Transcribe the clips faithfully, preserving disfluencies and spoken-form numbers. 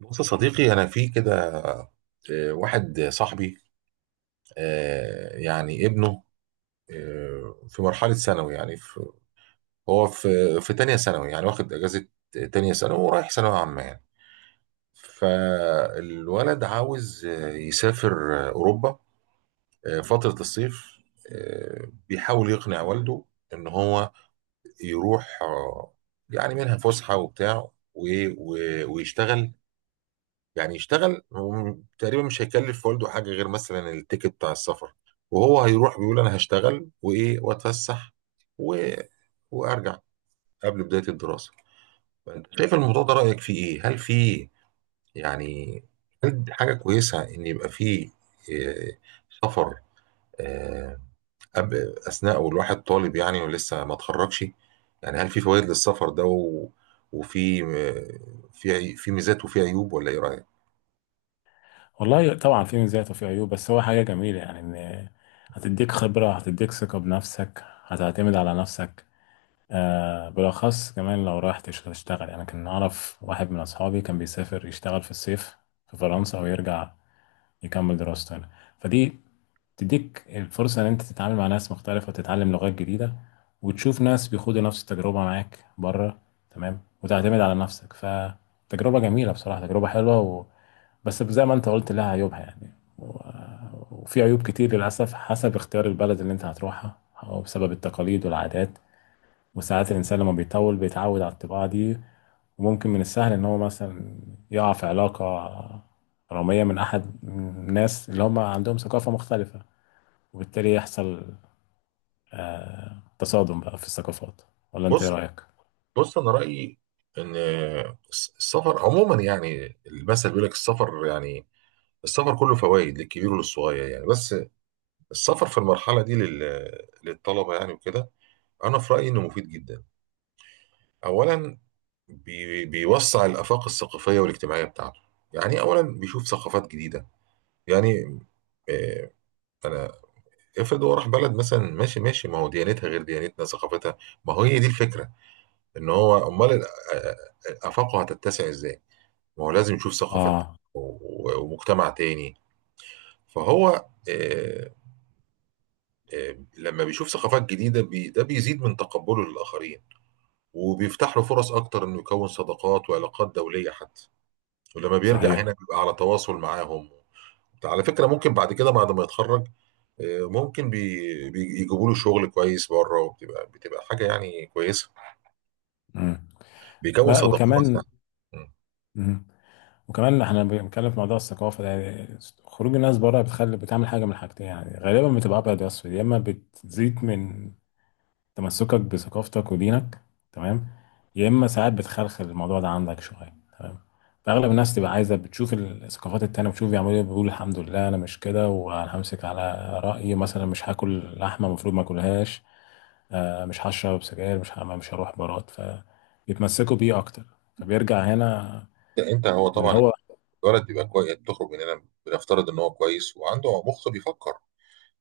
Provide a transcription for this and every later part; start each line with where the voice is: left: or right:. right: بص يا صديقي، انا في كده. آه، واحد صاحبي، آه، يعني ابنه، آه، في مرحله ثانوي، يعني في، هو في في تانية ثانوي، يعني واخد اجازه تانية ثانوي ورايح ثانويه عامه يعني. فالولد عاوز آه، يسافر، آه، اوروبا، آه، فتره الصيف. آه، بيحاول يقنع والده ان هو يروح، آه، يعني منها فسحه وبتاع و- و- ويشتغل. يعني يشتغل هو، تقريبا مش هيكلف والده حاجه غير مثلا التيكت بتاع السفر. وهو هيروح بيقول انا هشتغل وايه واتفسح و... وارجع قبل بدايه الدراسه. فانت شايف الموضوع ده رايك فيه ايه؟ هل فيه يعني، هل دي حاجه كويسه ان يبقى فيه آه، سفر، آه، أب... اثناء والواحد طالب يعني ولسه ما اتخرجش؟ يعني هل في فوائد للسفر ده و... وفي آه، في عي- في ميزات وفي عيوب، ولا ايه رايك؟
left: والله طبعا في مزايا وفي عيوب، بس هو حاجة جميلة يعني. إن هتديك خبرة، هتديك ثقة بنفسك، هتعتمد على نفسك. آه، بالأخص كمان لو رايح تش- تشتغل يعني. كان أعرف واحد من أصحابي كان بيسافر يشتغل في الصيف في فرنسا ويرجع يكمل دراسته هنا. فدي تديك الفرصة إن أنت تتعامل مع ناس مختلفة وتتعلم لغات جديدة وتشوف ناس بيخوضوا نفس التجربة معاك بره، تمام، وتعتمد على نفسك. فتجربة جميلة بصراحة، تجربة حلوة، بس زي ما انت قلت لها عيوبها يعني. و- وفي عيوب كتير للأسف حسب اختيار البلد اللي انت هتروحها أو بسبب التقاليد والعادات. وساعات الإنسان لما بيطول بيتعود على الطباع دي. وممكن من السهل إن هو مثلا يقع في علاقة رمية من أحد الناس اللي هم عندهم ثقافة مختلفة، وبالتالي يحصل آه تصادم بقى في الثقافات. ولا أنت إيه
right: بص،
left: رأيك؟
right: بص انا رايي ان الس- السفر عموما، يعني المثل بيقول لك السفر، يعني السفر كله فوائد للكبير وللصغير يعني. بس السفر في المرحله دي لل- للطلبه يعني وكده، انا في رايي انه مفيد جدا. اولا بي بيوسع الافاق الثقافيه والاجتماعيه بتاعته. يعني اولا بيشوف ثقافات جديده، يعني آه، انا افرض هو راح بلد مثلا، ماشي ماشي، ما هو ديانتها غير ديانتنا، ثقافتها، ما هو هي دي الفكره، ان هو امال ال- آه، آه، آه، افاقه هتتسع ازاي؟ ما هو لازم يشوف ثقافة
left: آه
right: و- و- ومجتمع تاني. فهو آه، آه، لما بيشوف ثقافات جديدة، بي ده بيزيد من تقبله للآخرين، وبيفتح له فرص أكتر إنه يكون صداقات وعلاقات دولية حتى. ولما بيرجع
left: صحيح.
right: هنا بيبقى على تواصل معاهم. على فكرة ممكن بعد كده بعد ما يتخرج، آه، ممكن بي بي- يجيبوا له شغل كويس بره، وبتبقى بتبقى حاجة يعني كويسة،
left: مم.
right: بيكون
left: بقى
right: صداقات
left: وكمان
right: يعني. مم.
left: مم. وكمان احنا بنتكلم في موضوع الثقافة ده، يعني خروج الناس بره بتخلي بتعمل حاجة من حاجتين، يعني غالبا بتبقى أبيض وأسود. يا إما بتزيد من تمسكك بثقافتك ودينك، تمام، يا إما ساعات بتخلخل الموضوع ده عندك شوية، تمام. فأغلب الناس تبقى عايزة بتشوف الثقافات التانية، بتشوف بيعملوا إيه، بيقولوا الحمد لله أنا مش كده، وأنا همسك على رأيي. مثلا مش هاكل لحمة، المفروض ما أكلهاش، آه، مش هشرب سجاير، مش ه- مش هروح بارات، فبيتمسكوا بيه أكتر فبيرجع هنا
right: انت، هو
left: اللي
right: طبعا
left: هو.
right: الولد بيبقى كويس، بتخرج من هنا بنفترض ان هو كويس وعنده مخ بيفكر،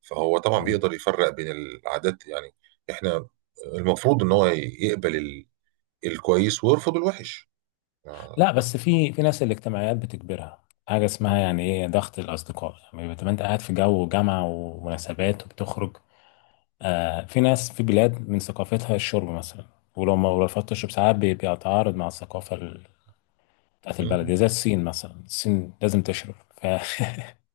right: فهو طبعا
left: آه.
right: بيقدر يفرق بين العادات يعني. احنا المفروض ان هو يقبل ال- الكويس ويرفض الوحش. ما
left: لا، بس في في ناس الاجتماعيات بتجبرها حاجة اسمها يعني ايه ضغط الأصدقاء. يعني بتبقى أنت قاعد في جو جامعة ومناسبات وبتخرج. آه، في ناس في بلاد من ثقافتها الشرب مثلا، ولو ما رفضت تشرب ساعات بي- بيتعارض مع الثقافة ال- بتاعت البلد، زي الصين مثلا. الصين لازم تشرب ف...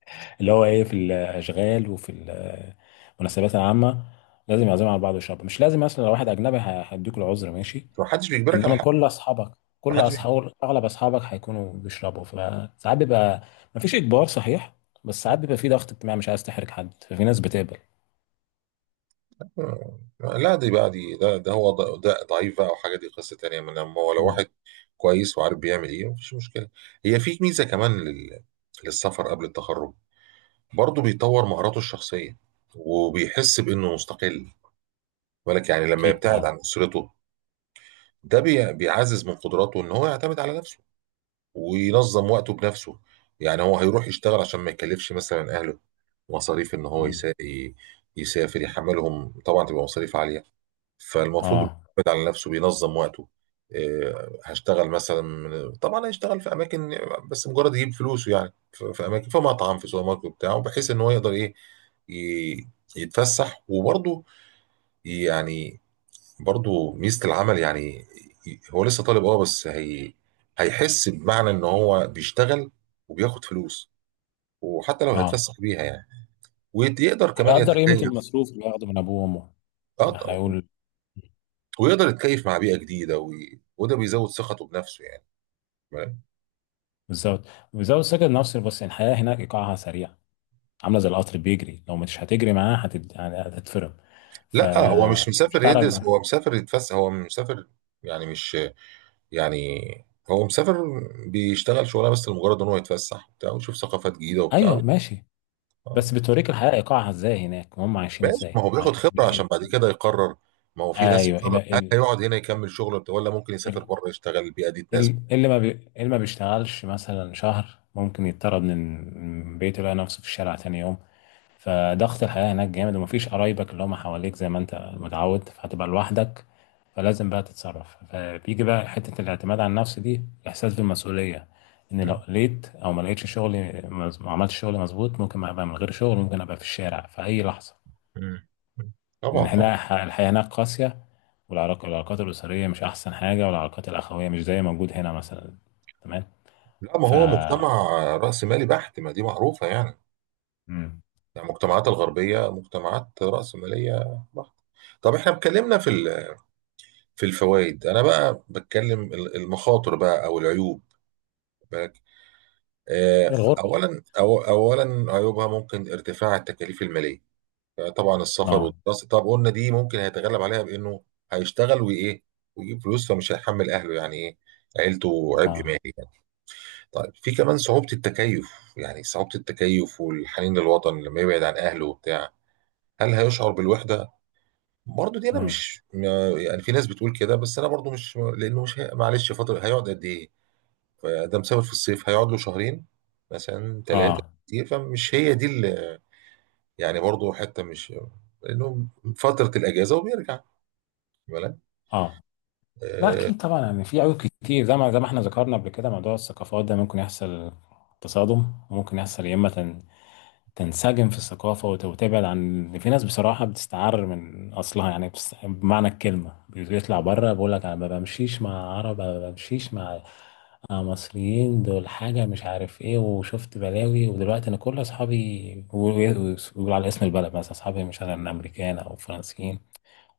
left: اللي هو ايه في الأشغال وفي ال- المناسبات العامة، لازم يعزموا على بعض ويشربوا. مش لازم، مثلا لو واحد أجنبي ه- هيديك العذر ماشي،
right: ما حدش بيجبرك على
left: انما
right: حاجه.
left: كل اصحابك،
right: ما
left: كل
right: حدش بيجبرك.
left: اصحاب اغلب اصحابك هيكونوا بيشربوا فساعات بيبقى مفيش اجبار، صحيح. بس ساعات بيبقى في ضغط اجتماعي، مش عايز تحرج حد، ففي ناس بتقبل.
right: لا، دي بقى، دي ده ده هو ض- ده ضعيف بقى، وحاجه دي قصه تانيه. من لما هو لو
left: مم.
right: واحد كويس وعارف بيعمل ايه، مفيش مشكله. هي في ميزه كمان لل... للسفر قبل التخرج، برضه بيطور مهاراته الشخصيه وبيحس بانه مستقل. بالك يعني لما
left: اكيد
right: يبتعد
left: طبعا.
right: عن اسرته، ده بي... بيعزز من قدراته ان هو يعتمد على نفسه وينظم وقته بنفسه. يعني هو هيروح يشتغل عشان ما يكلفش مثلا اهله مصاريف ان هو
left: مم.
right: يسا... ي- يسافر، يحملهم طبعا تبقى مصاريف عاليه. فالمفروض
left: اه
right: بيعتمد على نفسه، بينظم وقته. إيه، هشتغل مثلا من- طبعا هيشتغل في اماكن، بس مجرد يجيب فلوسه، يعني في في اماكن، في مطعم، في سوبر ماركت بتاعه، بحيث ان هو يقدر ايه ي- يتفسح وبرضه يعني، برضو ميزة العمل يعني. هو لسه طالب اه بس هي هيحس بمعنى ان هو بيشتغل وبياخد فلوس، وحتى لو
left: اه
right: هيتفسح بيها يعني. ويقدر كمان
left: هيقدر قيمة
right: يتكيف.
left: المصروف اللي بياخده من ابوه وامه.
right: اه طبعا.
left: هيقول،
right: ويقدر يتكيف مع بيئة جديدة، وي... وده بيزود ثقته بنفسه يعني، فاهم؟
left: بالظبط بالظبط. سكت نفسي، بس الحياة هناك ايقاعها سريع، عاملة زي القطر بيجري. لو مش هتجري معاه هتت... يعني هتتفرم،
right: لا، هو مش
left: فمش
right: مسافر
left: هتعرف.
right: يدرس، هو مسافر يتفسح، هو مسافر، يعني مش، يعني هو مسافر بيشتغل شغلانه بس لمجرد ان هو يتفسح وبتاع ويشوف ثقافات جديده وبتاع.
left: ايوه ماشي، بس بتوريك الحياة ايقاعها ازاي هناك وهم عايشين
right: ماشي، ما
left: ازاي،
right: هو
left: تمام.
right: بياخد خبرة عشان بعد كده يقرر. ما هو في ناس
left: ايوه ال-
right: يقرر هل
left: ال-
right: هيقعد هنا يكمل شغله بتاع- ولا ممكن يسافر
left: ال-
right: بره يشتغل، البيئة دي تناسبه.
left: ال- اللي ما بي... اللي ما بيشتغلش مثلا شهر ممكن يضطرد من من بيته، يلاقي نفسه في الشارع تاني يوم. فضغط الحياة هناك جامد، ومفيش قرايبك اللي هم حواليك زي ما انت متعود، فهتبقى لوحدك. فلازم بقى تتصرف، فبيجي بقى حتة الاعتماد على النفس دي، احساس بالمسؤولية. ان لو
right: مم.
left: لقيت او ما لقيتش شغلي، مز- ما عملتش شغلي مظبوط، ممكن ابقى من غير شغل، ممكن ابقى في الشارع في اي لحظة.
right: مم. طبعا،
left: ان
right: طبعا.
left: احنا الحياه هناك قاسيه. والعلاق- والعلاقات الاسريه مش احسن حاجه، والعلاقات الاخويه مش زي موجود هنا مثلا، تمام.
right: لا ما
left: ف
right: هو مجتمع رأس مالي بحت، ما دي معروفة يعني.
left: مم.
right: يعني المجتمعات الغربية مجتمعات رأس مالية بحت. طب احنا اتكلمنا في ال- في الفوائد، انا بقى بتكلم ال- المخاطر بقى او العيوب. بالك، آه،
left: هي الغربه.
right: اولا، أو اولا عيوبها ممكن ارتفاع التكاليف المالية. طبعا السفر
left: اه
right: والدراسه، طب قلنا دي ممكن هيتغلب عليها بانه هيشتغل وايه ويجيب فلوس، فمش هيحمل اهله يعني ايه، عيلته عبء
left: اه.
right: مالي يعني. طيب في كمان صعوبه التكيف، يعني صعوبه التكيف والحنين للوطن لما يبعد عن اهله وبتاع. هل هيشعر بالوحده؟ برضه دي انا
left: مم.
right: مش ما- يعني في ناس بتقول كده، بس انا برضه مش، لانه مش هي- معلش فتره هيقعد قد ايه؟ فده مسافر في الصيف هيقعد له شهرين مثلا ثلاثه،
left: اه
right: كتير فمش هي دي اللي يعني، برضه حته مش لانه فتره الاجازه وبيرجع، بالك.
left: اه. لا
right: آه،
left: اكيد طبعا، يعني في عيوب كتير، زي ما زي ما احنا ذكرنا قبل كده، موضوع الثقافات ده ممكن يحصل تصادم، وممكن يحصل يا اما تنسجم في الثقافة وت- وتبعد عن. في ناس بصراحة بتستعر من أصلها يعني، بس بمعنى الكلمة بيطلع بره بيقول لك أنا ما بمشيش مع عرب، أنا ما بمشيش مع مع مصريين، دول حاجة مش عارف إيه، وشفت بلاوي، ودلوقتي أنا كل أصحابي بيقول على اسم البلد مثلا، أصحابي مش أنا، أمريكان أو فرنسيين،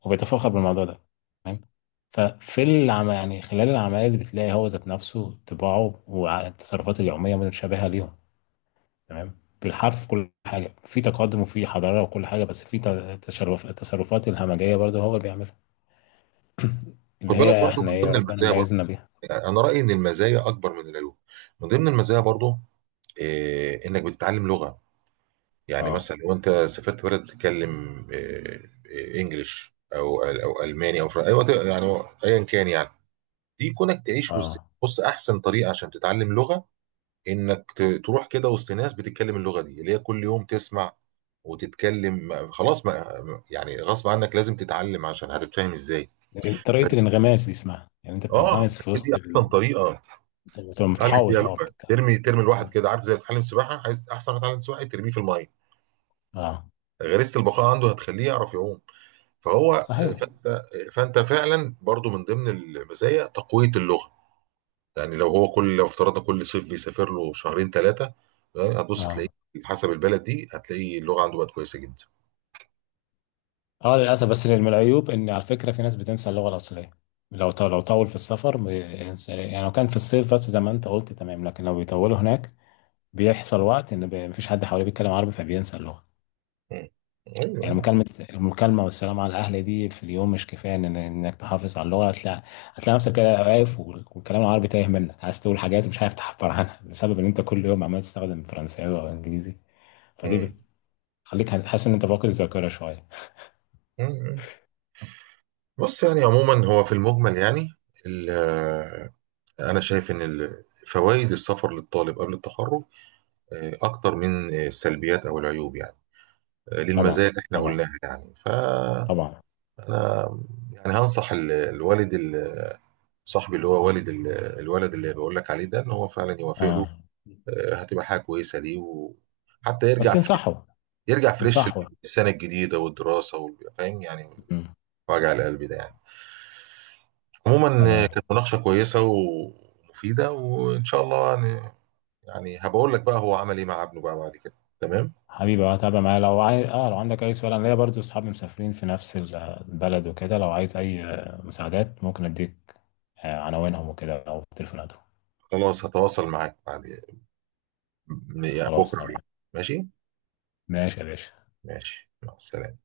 left: وبيتفاخر بالموضوع ده، تمام. ففي العم... يعني خلال العملية اللي بتلاقي هو ذات نفسه طباعه والتصرفات اليومية متشابهة ليهم، تمام بالحرف، كل حاجه، في تقدم وفي حضاره وكل حاجه، بس في ت- تشرف التصرفات الهمجيه برضه هو اللي بيعملها،
right: خد
left: اللي
right: بالك
left: هي
right: برضه،
left: احنا
right: من
left: ايه
right: ضمن
left: ربنا
right: المزايا برضه،
left: ميزنا بيها.
right: يعني انا رايي ان المزايا اكبر من العيوب. من ضمن المزايا برضه، آه، انك بتتعلم لغه. يعني
left: اه.
right: مثلا لو انت سافرت بلد بتتكلم آه، آه، انجليش او او الماني او فرنسي، ايوه يعني ايا كان يعني. دي كونك تعيش وسط،
left: اه،
right: بص، احسن طريقه عشان تتعلم لغه انك ت- تروح كده وسط ناس بتتكلم اللغه دي، اللي هي كل يوم تسمع وتتكلم، خلاص ما يعني، غصب عنك لازم تتعلم، عشان هتتفاهم ازاي؟
left: طريقه الانغماس دي اسمها، يعني انت
right: اه،
left: بتنغمس في
right: هي دي
left: وسط
right: احسن
left: ال...
right: طريقه
left: بتبقى
right: تتعلم بيها
left: متحوط، اه،
right: لغه.
left: بتتكلم.
right: ترمي، ترمي الواحد كده، عارف زي اللي بتتعلم سباحه، عايز احسن واحد يتعلم سباحه، ترميه في الميه،
left: اه
right: غريزه البقاء عنده هتخليه يعرف يعوم. فهو،
left: صحيح.
right: فانت فانت، فعلا برضو من ضمن المزايا تقويه اللغه. يعني لو هو كل، لو افترضنا كل صيف بيسافر له شهرين ثلاثه، يعني هتبص تلاقيه
left: اه
right: حسب البلد دي، هتلاقي اللغه عنده بقت كويسه جدا.
left: اه للاسف، بس من العيوب ان على فكره في ناس بتنسى اللغه الاصليه. لو ط- لو طول في السفر بينسى- يعني لو كان في الصيف بس زي ما انت قلت، تمام، لكن لو بيطولوا هناك، بيحصل وقت ان بي- مفيش حد حواليه بيتكلم عربي، فبينسى اللغه.
right: مم. ايوه،
left: يعني
right: أيوة.
left: مكالمة المكالمة والسلام على الأهل دي في اليوم مش كفاية إن إنك تحافظ على اللغة. هتلاقي هتلاقي نفسك كده واقف والكلام العربي تايه منك، عايز تقول حاجات مش عارف تعبر عنها بسبب إن أنت كل يوم عمال تستخدم فرنساوي أو إنجليزي. فدي
right: مم.
left: بتخليك حاسس إن أنت فاقد الذاكرة شوية.
right: مم. بص، يعني عموما هو في المجمل يعني، ال- أنا شايف إن ال- فوائد السفر للطالب قبل التخرج آه، أكتر من آه، السلبيات أو العيوب، يعني آه، للمزايا
left: طبعا
right: اللي إحنا
left: طبعا
right: قلناها يعني. فأنا
left: طبعا.
right: يعني هنصح ال- الوالد، ال- صاحبي اللي هو والد ال- الولد اللي بقول لك عليه ده، إن هو فعلا يوافق له.
left: آه،
right: آه، هتبقى حاجة كويسة ليه، وحتى
left: بس
right: يرجع ف-
left: ينصحوا
right: يرجع فريش
left: ينصحوا.
right: السنة الجديدة والدراسة وال- فاهم يعني،
left: مم.
right: وجع القلب ده يعني. عموما آه،
left: تمام.
right: كانت مناقشة كويسة ومفيدة، وإن شاء الله يعني هبقول لك بقى هو عمل ايه مع ابنه بقى بعد كده. تمام.
left: حبيبي، اه تابع معايا لو عايز، اه لو عندك اي سؤال. انا ليا برضو اصحابي مسافرين في نفس ال- البلد وكده، لو عايز اي آه، مساعدات، ممكن اديك آه، عناوينهم وكده او تليفوناتهم.
right: خلاص هتواصل معاك بعد، يعني
left: خلاص
right: بكره.
left: تمام.
right: ماشي.
left: ماشي يا باشا.
right: ماشي يلا سلام.